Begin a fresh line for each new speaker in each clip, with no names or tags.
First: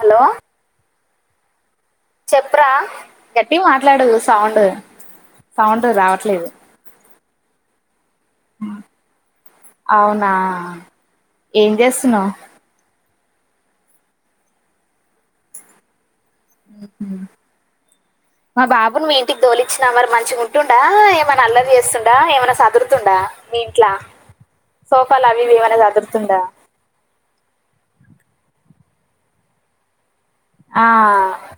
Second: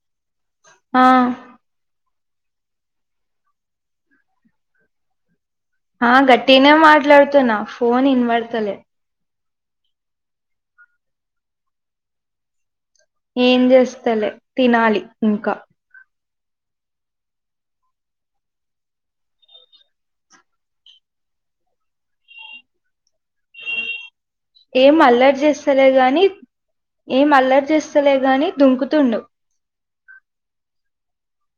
Hello
ఆ
చెప్పు రా గట్టిమాట్లాడు సౌండ్ సౌండ్
ఆ
రావట్లేదు
గట్టిగనే మాట్లాడుతున్నా ఫోన్ ఇనబడతలే
అవునా ఏం చేస్తున్నావ్
ఏం చేస్తలే తినాలి ఇంకా
ఉ మా బాబును మీ ఇంటికి తోలిచ్చినా మరి మంచిగా ఉంటుడా ఏమన్నా అల్లరి చేస్తుండా ఏమన్నా సదురుతుండా మీ ఇంట్లా
ఏం
సోఫాలు
అల్లరి
అవి ఇవి ఏమన్నా
చేస్తలే గాని
సదురుతుండా
ఏం అల్లరి చేస్తలే గాని దుంకుతుండు
ఆ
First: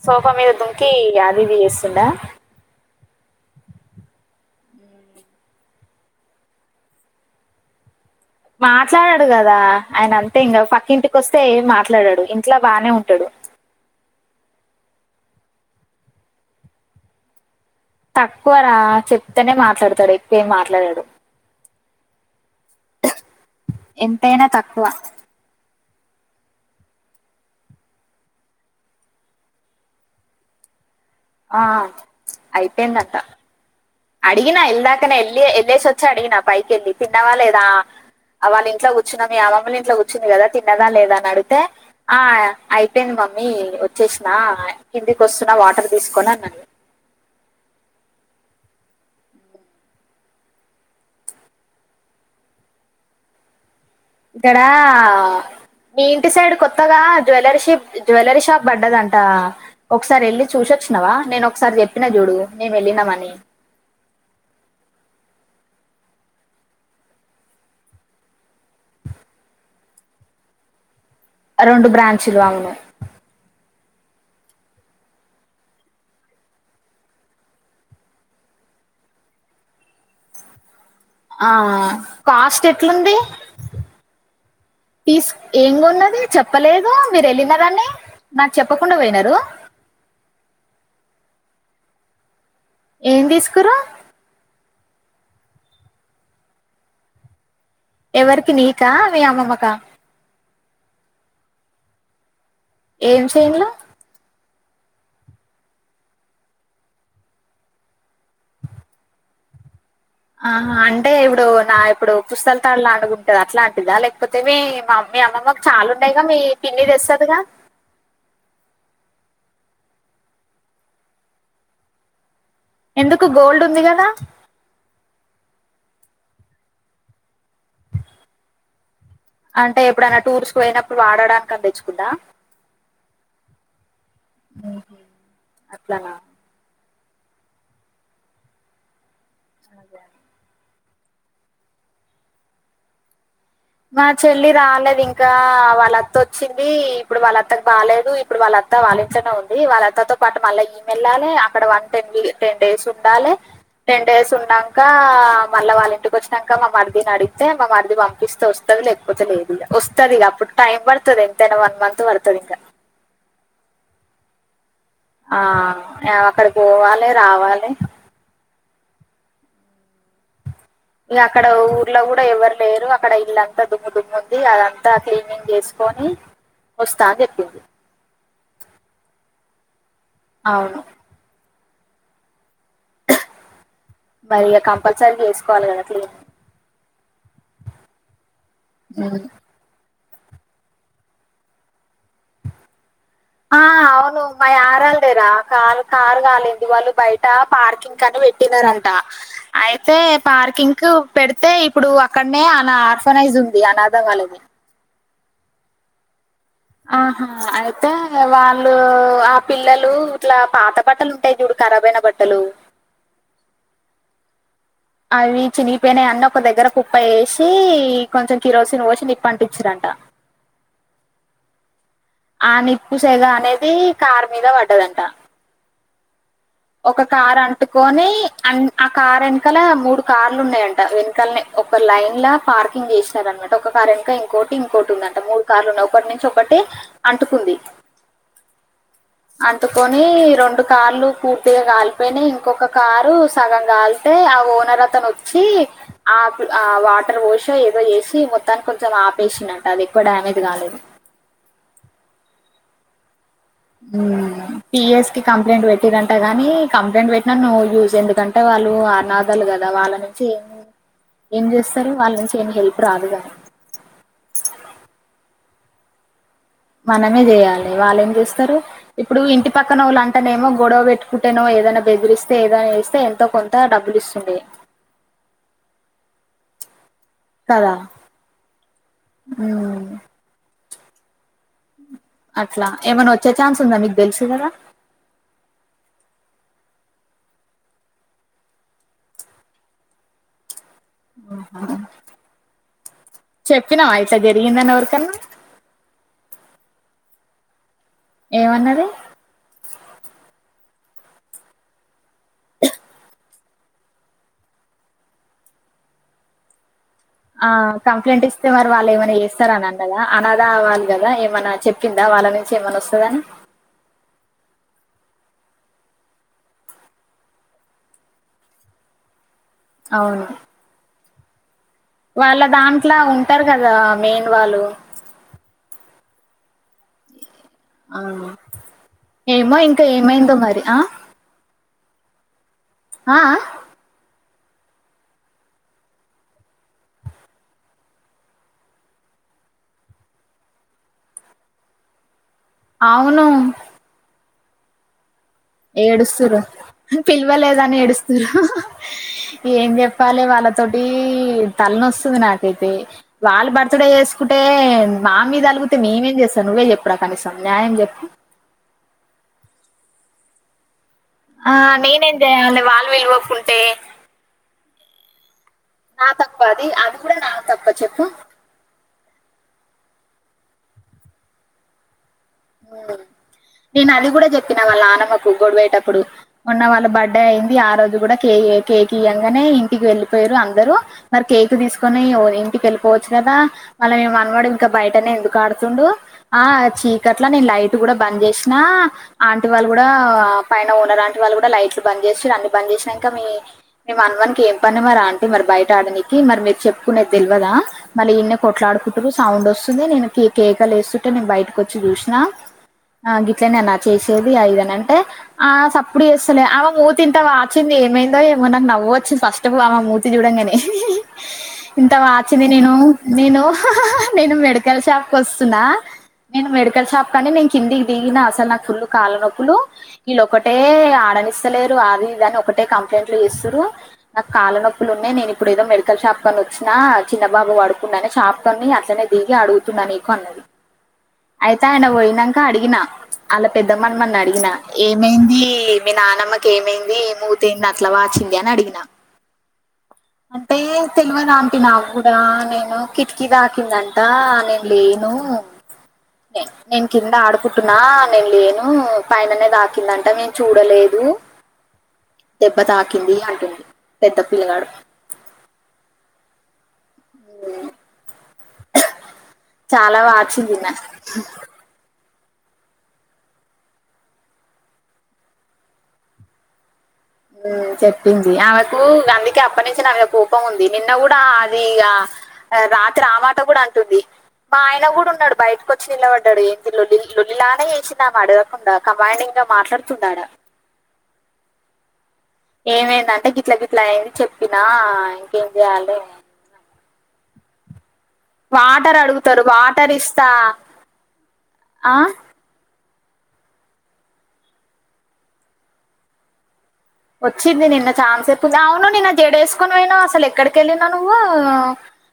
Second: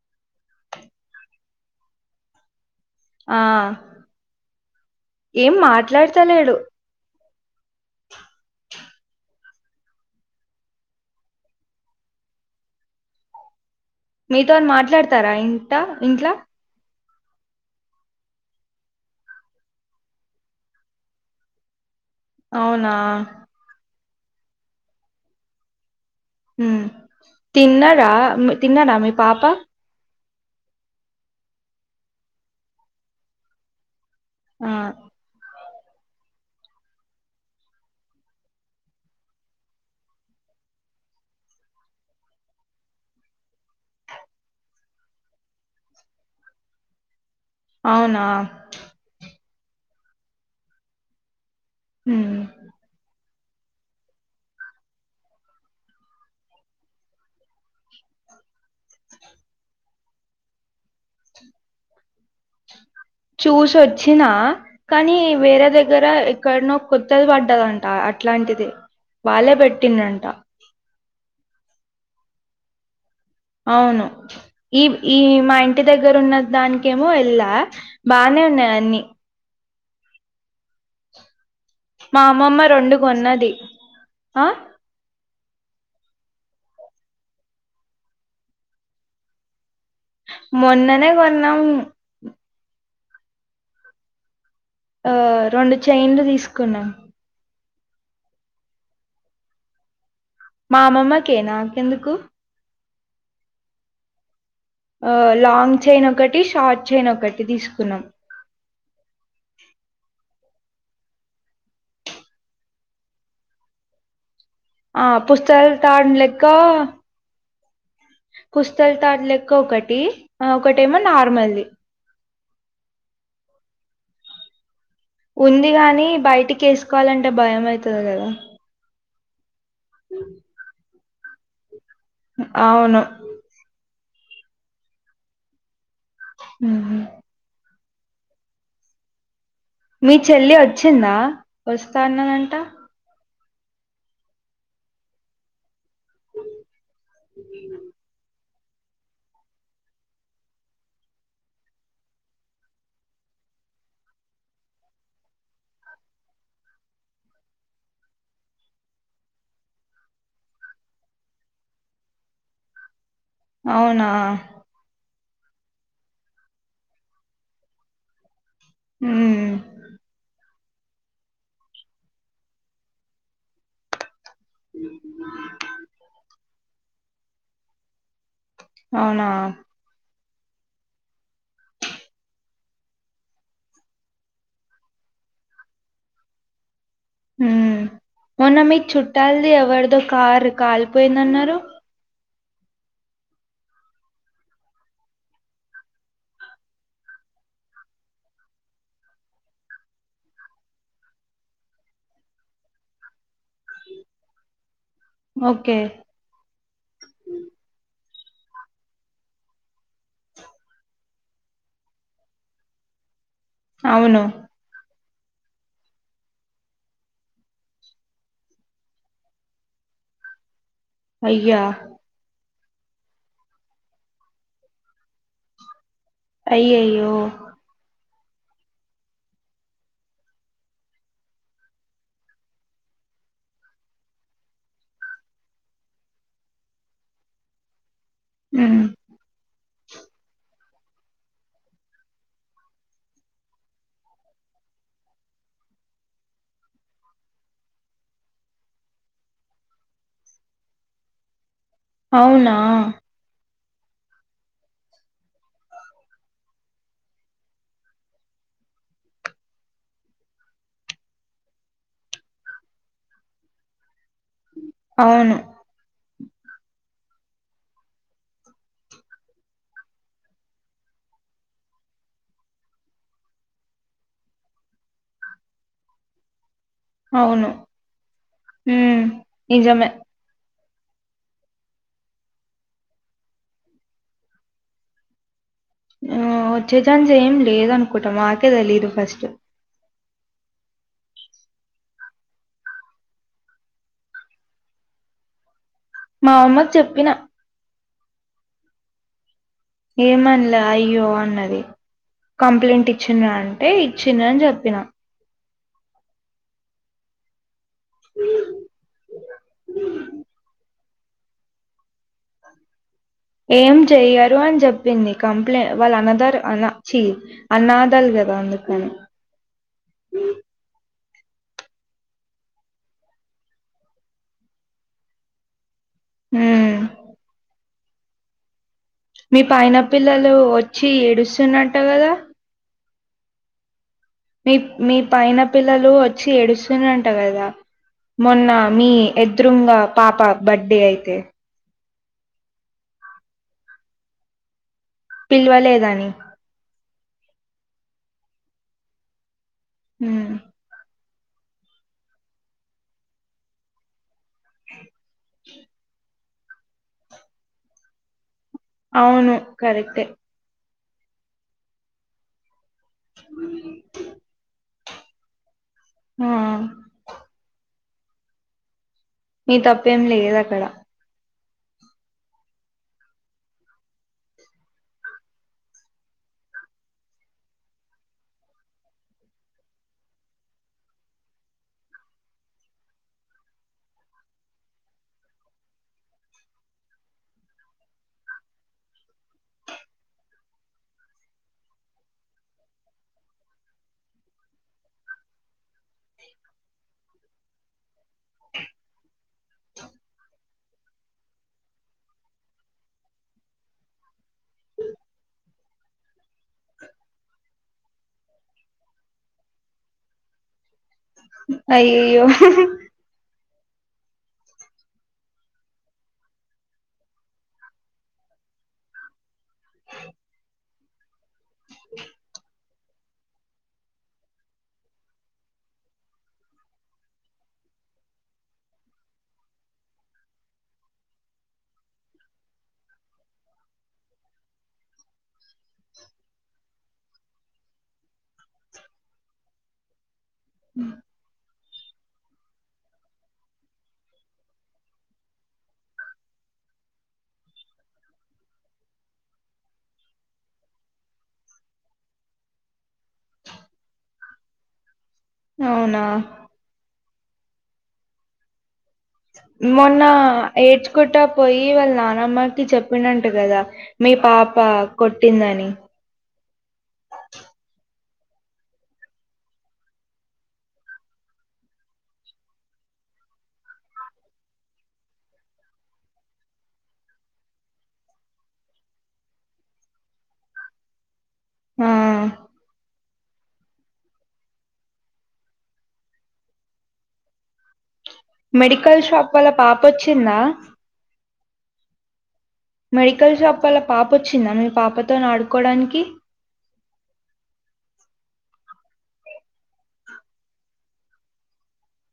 సోఫా మీద దుంకి ఇగ అది ఇది చేస్తుండా
ఆ ఏం మాట్లాడతలేడు
మాట్లాడడు గదా ఆయన అంతే ఇంగా పక్కి ఇంటికి వస్తే మాట్లాడడు ఏం ఇంట్ల బానే ఉంటాడు
మీతోని మాట్లాడతారా ఇంట ఇంట్లా
తక్కువరా చెప్తేనే మాట్లాడతడు ఎక్కువేమి మాట్లాడడు
అవునా
ఎంతైనా తక్కువ
ఉ తిన్నరా తిన్నాదా మీ పాప
ఆ అయిపోయిందంట అడిగినా
ఆ
ఇందాకనే వెళ్లి వెళ్ళేసి వచ్చి అడిగినా పైకి వెళ్ళి తిన్నవా లేదా వాళ్ళ ఇంట్లో కూర్చున్న మీ అమ్మల్ని ఇంట్లో కూచుంది కదా తిన్నదా లేదా అడితే ఆ అయిపోయింది మమ్మీ వచ్చేసిన కిందికి వస్తున్నా వాటర్ తీసుకుని అన్నది
అవునా ఉ
ఇక్కడా మీ ఇంటి సైడ్ కొత్తగా జ్యవెల్లరీ షెప్ జ్యవల్లరీ షాప్ పడ్డదంట ఒకసారి వెళ్ళి చూసొచ్చినవా నేన ఒకసారి చెప్పిన చూడు మేము వెళ్ళినామని
చూసి వొచ్చినా కానీ వేరే దగ్గర ఎక్కడనో కొత్తది పడ్డదంట అట్లాంటిది వాళ్లే పెట్టిడట్ర
రెండు బ్రాంచులు అవును
అవును ఈ ఈ మా ఇంటి దగ్గర ఉన్న దానికేమో వెళ్ళా బానే ఉన్నది అన్ని
ఆ
మా అమ్మమ్మ
కాస్ట్
రెండు
ఎట్లుంది
కొన్నది ఆ
తీస్ ఏం కొన్నది చెప్పలేదు మీరు వెళ్ళినారని నాకు చెప్పకుండా పోయినారు
మొన్ననే కొన్నాం
ఏం తీసుకుర్రు
ఆ రెండు చైన్లు తీసుకున్న
ఎవరికి నీకా మీ అమ్మమ్మకా
మా అమ్మమ్మకే నాకెందుకు
ఏం చేయనులు
ఆ లాంగ్ చైన్ ఒకటి షార్ట్ చైన్ ఒకటి తీసుకున్నాం
ఆహ అంటే ఇప్పుడు నా ఇప్పుడు పుస్తెలతాడు లాగుటు ఉంటదా అట్లాంటిదా లేకపోతే ఏమి
ఆ
మమ్మీ అమ్మమ్మకు
పుస్తల తాడు
చాలుంటాయిగా మీ
లెక్క
పిన్ని తెస్తదిగా
పుస్తెలతాడు లెక్క ఒకటి ఒకటేమో నార్మల్ ది
ఎందుకు గోల్డ్ ఉంది కదా
ఉంది గాని బయటికి వేసుకోవాలంటే భయం అయితుది కదా
అంటే ఎప్పుడైనా టూర్స్ పోయినప్పుడు వాడటానికని తేచ్చుకుందాం
అవును
అట్లనా
ఉ
అే
మీ చెల్లి వచ్చిందా వస్తా అన్నదంట
మా చెల్లి రాలేదు ఇంకా వాళ్ళ అత్త వచ్చింది ఇప్పుడు వాళ్ళ అత్తకు బాలేదు ఇపు ఇప్పుడు వాళ్ళ అత్త వాళ్ళ ఇంట్లోనే ఉంది వాళ్ళ అత్తతో పాటు మల్ల ఈమె ఎల్లాలే అక్కడ వన్ టెన్ టెన్ డేస్ ఉండాలే టెన్ డేస్ ఉన్నాక మల్ల వాళ్ళ ఇంటికి వచ్చినాక మా మరదిని అడిగితే మా మరది పంపిస్తే వస్త ఉంటది లేకపోతే లేదు ఇక వస్తది ఇక అప్పుడు టైం పడతది ఎంతైనా వన్ మంత్ పడతది ఇంకా
అవునా
ఆ ఆవే అక్కడ పోవాలే రావాలే
ఉ
ఇక అక్కడ ఊర్లో కూడా ఎవరు లేరు అక్కడ ఇల్లంతా దుమ్ము దుమ్ము ఉంది అదంతా క్లీనింగ్ చేసుకొని వస్తా అని చెప్పింది
అవునా
అవును మరికా కంల్సరీగా చేసుకోవాలే కదా క్లీనింగ్
ఉ మొన్న మీ
ఉమ్
చుట్టాలది ఎవరిదో కార్ కాలిపోయిందన్నారు
ఆ అవును మై ఆరాల్దేరా కారు కారు కాలింది వాళ్ల బయట పార్కింగ్ కాను పెట్టినరంట అయితే పార్కింగ్ కు పెడితే ఇప్పుడు అక్కడనే అనా అర్ఫనైజ్ ఉంది అనాధ వాళ్లకి
ఓకే
ఆహా అయితే వాళ్లు ఆ పిల్లలు ఇట్లా పాత బట్టలు ఉం ఉంటాయి చూడు కరాబ్ అయిన బట్టలు
అవును
అవి చినిగిపోయిన అన్ని ఒక దగ్గర కుప్ప వేసి కొంచెం కిరోసిన్ పోసి నిప్పంటిచిరంట
అయ్యా.
ఆ నిప్పుసేగ అనేది కార్ మీద వడ్డదంట. ఒక
అయ్యయ్యో
కార్ అంటుకొనీ ఆన్ ఆ కార్ ఏనుకల మూడు కార్లు ఉన్నాయంట వెనుక్లనే ఒక లైనళ్ల పార్కింగ్ జేస్తారన్నట్టు ఒక కార్ ఏన్క ఇంకోటి ఇంకోటి ఉందంట మూడు కార్లు ఉన్నాయి ఒకటి నుంచి ఒకటి. అంటుకుంది.
ఉమ్.
అంటుకని రొండు కార్లు. పూర్తిగా కాలిపోయినయ్ ఇంకొక కారు సగం గాలితే ఆ ఓనర్ అతను ఓచ్చి. ఆప్ ఆ వాటర్ వోషీ ఏదో యేసి మొత్తానికి కొంచం ఆపేసిడంట అది ఎక్కువ డ్యామేజ్ కాలేదు.
అవునా.
మ్ పిఎస్ కి కంప్లైంట్ పెట్టిరంటగని కంప్లైంట్ వేట్టినా నో యూజ్ ఎందుకం. అంటే వాళ్ళు అనాథాలు గదా వాళ్ళ నుంచి ఏమీ. ఏం జేస్తారు వాళ్ నుంచి ఎం హెల్ప్ రాదు గనీ.
అవును.
మనమే జేయాలి వాళ్ళేం జేస్తారు. ఇప్పుడు ఇంటి పక్కనోళ్ళు అంతటేమో గొడవ వేట్టుకుంటేనో ఏదైనా బెదిరిస్తే ఏదైనా ఏస్తే ఎంతో కొం. దా డబ్బులిస్తుందడె.
అవును
కదా
మ్
మ్మ్
నిజమే.
అట్లా ఏమన్నా ఓచ్చే ఛాన్స్ ఉందా మీకు దెల్సు గదా.
ఏమో వచ్చే ఛాన్స్ ఏం లేదు అనుకుంట మాకే తెలీయదు ఫస్టు.
చెప్పినావా ఇట్ల జరిగిందనేవరికన్నా.
మా అమ్మక్ చెప్పిన.
ఏమన్నది.
ఏమన్లే అయ్యో అన్నది కంప్లైంట్ ఇచ్చినా అని. ఏ ఇచ్చిన అన్ జేప్పిన.
ఆ కంప్లైంట్ ఇస్తే మరి వాళ్ళు ఏమైనా ఏస్తర అని అన్నదా అనదా వాళ్ళు. కదా ఏమన్నా చెప్పిందా వాళ్ళ నుంచి ఏమైన్నా ఓస్తదని.
ఏం చెయ్యరు అని జేప్పింది కంప్లై వాళ్ళ అనధర్ అన ఛీ. అన్నాధలు గదా అందుకని.
అవును. వాళ్ళ దాంట్ల ఉంటరు గదా మెయిన్ వాళ్ళు.
ఉమ్.
అవును.
మీ పైన పిల్లలు ఓచ్చి ఏడుస్తున్నట్ట గదా.
ఆ ఆ.
మీ మీ పైన పిల్లలు వోచ్చి ఏడుస్తున్నంట గదా. మొన్న మీ ఎధ్రుంగా పాప బడ్డే అయితే.
అవును.
పిలవలేదని
ఏడుస్తుర్ర పిలవలేదని ఏడుస్తుర్ర ఏం జేప్పాలే
ఉమ్
వాళ్ళ. తోటి ఈ తలనొస్తుంది నాకైతే వాళ్ళు బర్త్డే యేసుకుంటే. మా మీద అలుగుతే మేమేం జేస్తాం నువ్వే చెప్పు రా కనీసం న్యాయం జేప్పు.
అవును కరెక్టే.
ఆ నేనేం జేయాలే వాళ్ళు వీలువ కుంటే. నా
ఆ
తప్పా అది అది గుడా నా తప్పా చెప్పు.
నీ తప్పేం లేదక్కడ.
హ్మ్. నేను అది గూడ చెప్పినా వాళ్ళ నన్నామ్మకు గొడువయేటప్పుడు మొన్న వాళ్ళ బర్త్ డే అయింది ఆ రోజు కూడా కే కేక్ ఇయ్యంగానే ఇంటికి వెళ్లిపోయారు అందరూ మరి కేక్ తీసుకొని వొళ్ళింటికి వెళ్ళిపోవచ్చు కదా వాళ్ళ మీ మనమడు ఇంకా బయటనే ఎందుకు ఆడుతుండు ఆ చీ గట్లానే లైట్ కూడా బంద్ చేసిన ఆంటి వాళ్ళు కూడా పైన ఓనర్ ఆంటి వాళ్ళు కూడా లైట్లు బంద్ చేషి అన్ని బంద్ చేషినాక మీ మీ మనవనికి ఏం పని మరి అంటీ మరి బయట ఆడనికి మరి మీరు చెప్పుకునేది తెల్వదా మళ్ళీ ఈడనే కొట్లాడుకుటురు సౌండ్ వస్తుంది నేను కే కేకలు వేస్తుంటే నేను బయటకు వచ్చి చూసినా ఆ గిట్లనే నా చేసేది అది ఇదని అంటే ఆ సప్పుడు చేస్తలే అమె మూతింత వాచింది ఏమైందో ఏమో నాకు నువ్వు వచ్చింది ఫస్ట్ వాళ్ళ మూతి చూడంగానే ఇంత
అయ్యయ్యో
వాచ్చింది నేను నేను నేను మెడికల్ షాప్ కు వస్తున్నా నేను మెడికల్ షాప్ కనీ నేను కిందికి దగిన అసలు నాకు ఫుల్లు కాళ్ళ నొప్పులు వెళ్ళోకటే ఆడనిస్ స్తాలేరు అది ఇదిని ఒకటే కంప్లైంట్లు చేస్తురు నాకు కాళ్ళ నొప్పులు ఉన్నాయి నేను ఇప్పుడు ఏదో మెడికల్ షాప్ కని వచ్చినా చిన్నబాబు పడుకున్నానే షాప్ కని అట్నే దిగి అడుగుతున్నా నీకు అన్నది ఆయితే ఆయన పోయినంక అడిగిన అలా పెద్ద మనవన్నిఅడిగిన ఏమైంది మీ నానమ్మకి ఏమైంది ముత్ మూత్ ఏంది అట్లా వాచింది అని అడిగిన అంటే తెల్వదు ఆంటీ నాకు దా నేను కిటికీ తాకిందంట నేను లేను నేను కింద ఆడుకుంటున్నా నేను లేను పైననే తాకిందంట నేను చూడలేదు దెబ్బ తాకింది అంటుండు పెద్ద పిల్లగాడు
అవునా మొన్న
చాలా వాచిందిన్న
ఏడ్చుకుంట పోయి పోయి వాళ్ళ నానమ్మకి చెప్పిన అంట కదా మీ పాప కొట్టిందని
హ్మ్ చెప్పింది ఆమెకు గందుకే అప్పనుంచి నా మీద కోపం ఉంది నిన్న కూడా అది ఇగ రాత్రి ఆమాట కూడా అంటుంది మా ఆయన కూడా ఉన్నాడు బయటకు వచ్చి నిలబడ్డాడు ఏంది లొల్లి లొల్లిలానే ఎడ్సింది అన్నాడు కంబైనింగ్ గా మాట్లాడుతుందాడా
[unintelligible]
ఏమైంద అంటే గిట్ల గిట్ల అయింది చెప్పినా ఇంకేం చెయాలి వాటర్
మెడికల్ షాప్
అడుగుతారు
వాళ్ళ పాప
వాటర్ ఇస్తా
వచ్చిందా
ఆ
మెడికల్ షాప్ వల్ల పాప వచ్చిందా మీ పాపతో నీ ఆడుకోవడానికి
వచ్చింది నిన్న చఛాన్సేపు అవును నిన్న జడేసుకొని పోయినావు అస ఎక్కడికి ఎల్లినవు నువ్వు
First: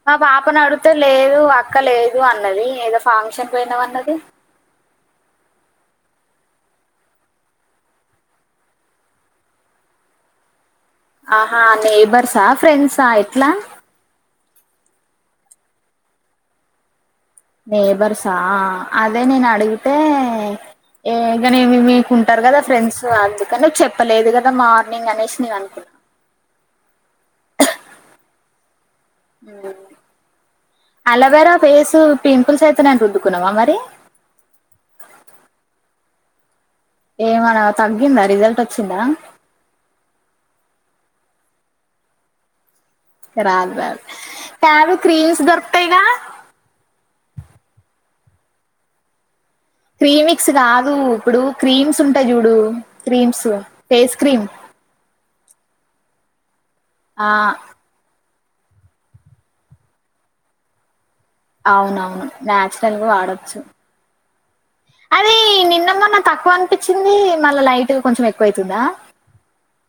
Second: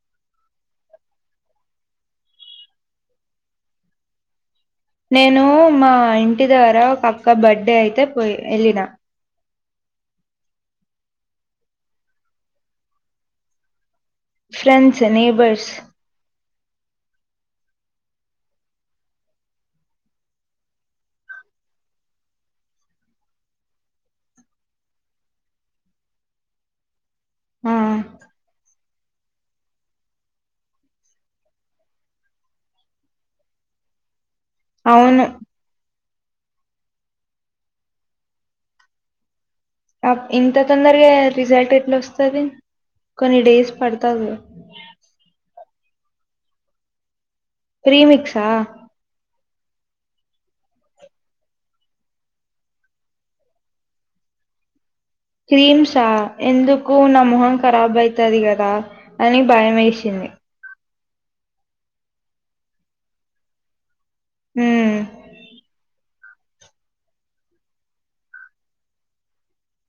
మా పాపను అడితే లేదు అక్క లేదు అన్నది ఏదో ఫంక్షన్ పోయేనవ్ అన్నది
నేను మా ఇంటి ద్వారా ఒక అక్క బర్త్డే అయితే పోయి వెళ్ళిన
ఆహా నేబర్సా ఫ్రెండ్సా ఎట్లా
ఫ్రెండ్స్ నేబర్స్
నేబర్సా అదే నేను అడిగితే ఏ కనీమి మీకున్టారు కదా ఫ్రెండ్స్ అందుకని చెప్పలేదు కదా మార్నింగ్ అనేసే నేను అనుకుం
ఆ
అలవేరా ఫేస్ పింపుల్స్ అయితునయని రుద్డుకున్నావా మరి
అవును
ఏమనా తగ్గిందా రిజల్ట్వచ్చిందా
ఆప్ ఇంత తొందరగా రిజల్ట్ ఎట్లోస్తది
ఇంక రాద్ రాద్ టాదు క్రీమ్స్ దొరుక్తాయిగా
క్రీమిక్సా
ప్రీమిక్స్ కాదు ఇప్పుడు క్రీమ్స్ ఉంటాయి చూడు క్రీమ్స్ ఫేస్ క్రీమ్
క్రీమ్సా ఎందుకు నా
ఆ
మొహం ఖరాబ్ అయితది కదా అని భయమేసింది
అవునవును నాచురల్ గా వాడొచ్చు
ఆ
అది నిన్న మొన్న తక్కువ అనిపిచింది మళ్ళా లైట్ గ కొంచెం ఎక్కువ అయేతుంద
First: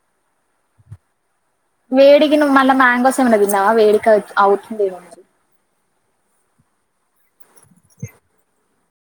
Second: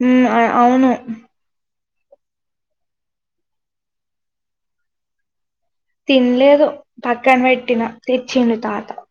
మ్ ఆ అవును
వేడిగి న్నూ మళ్ళ మ్యాంగోస్ ఏమనాదిన్నావా వేడికవు అవుతుందే మో
తిన్లేదు పక్కన పెట్టిన తెచ్చిండు తాత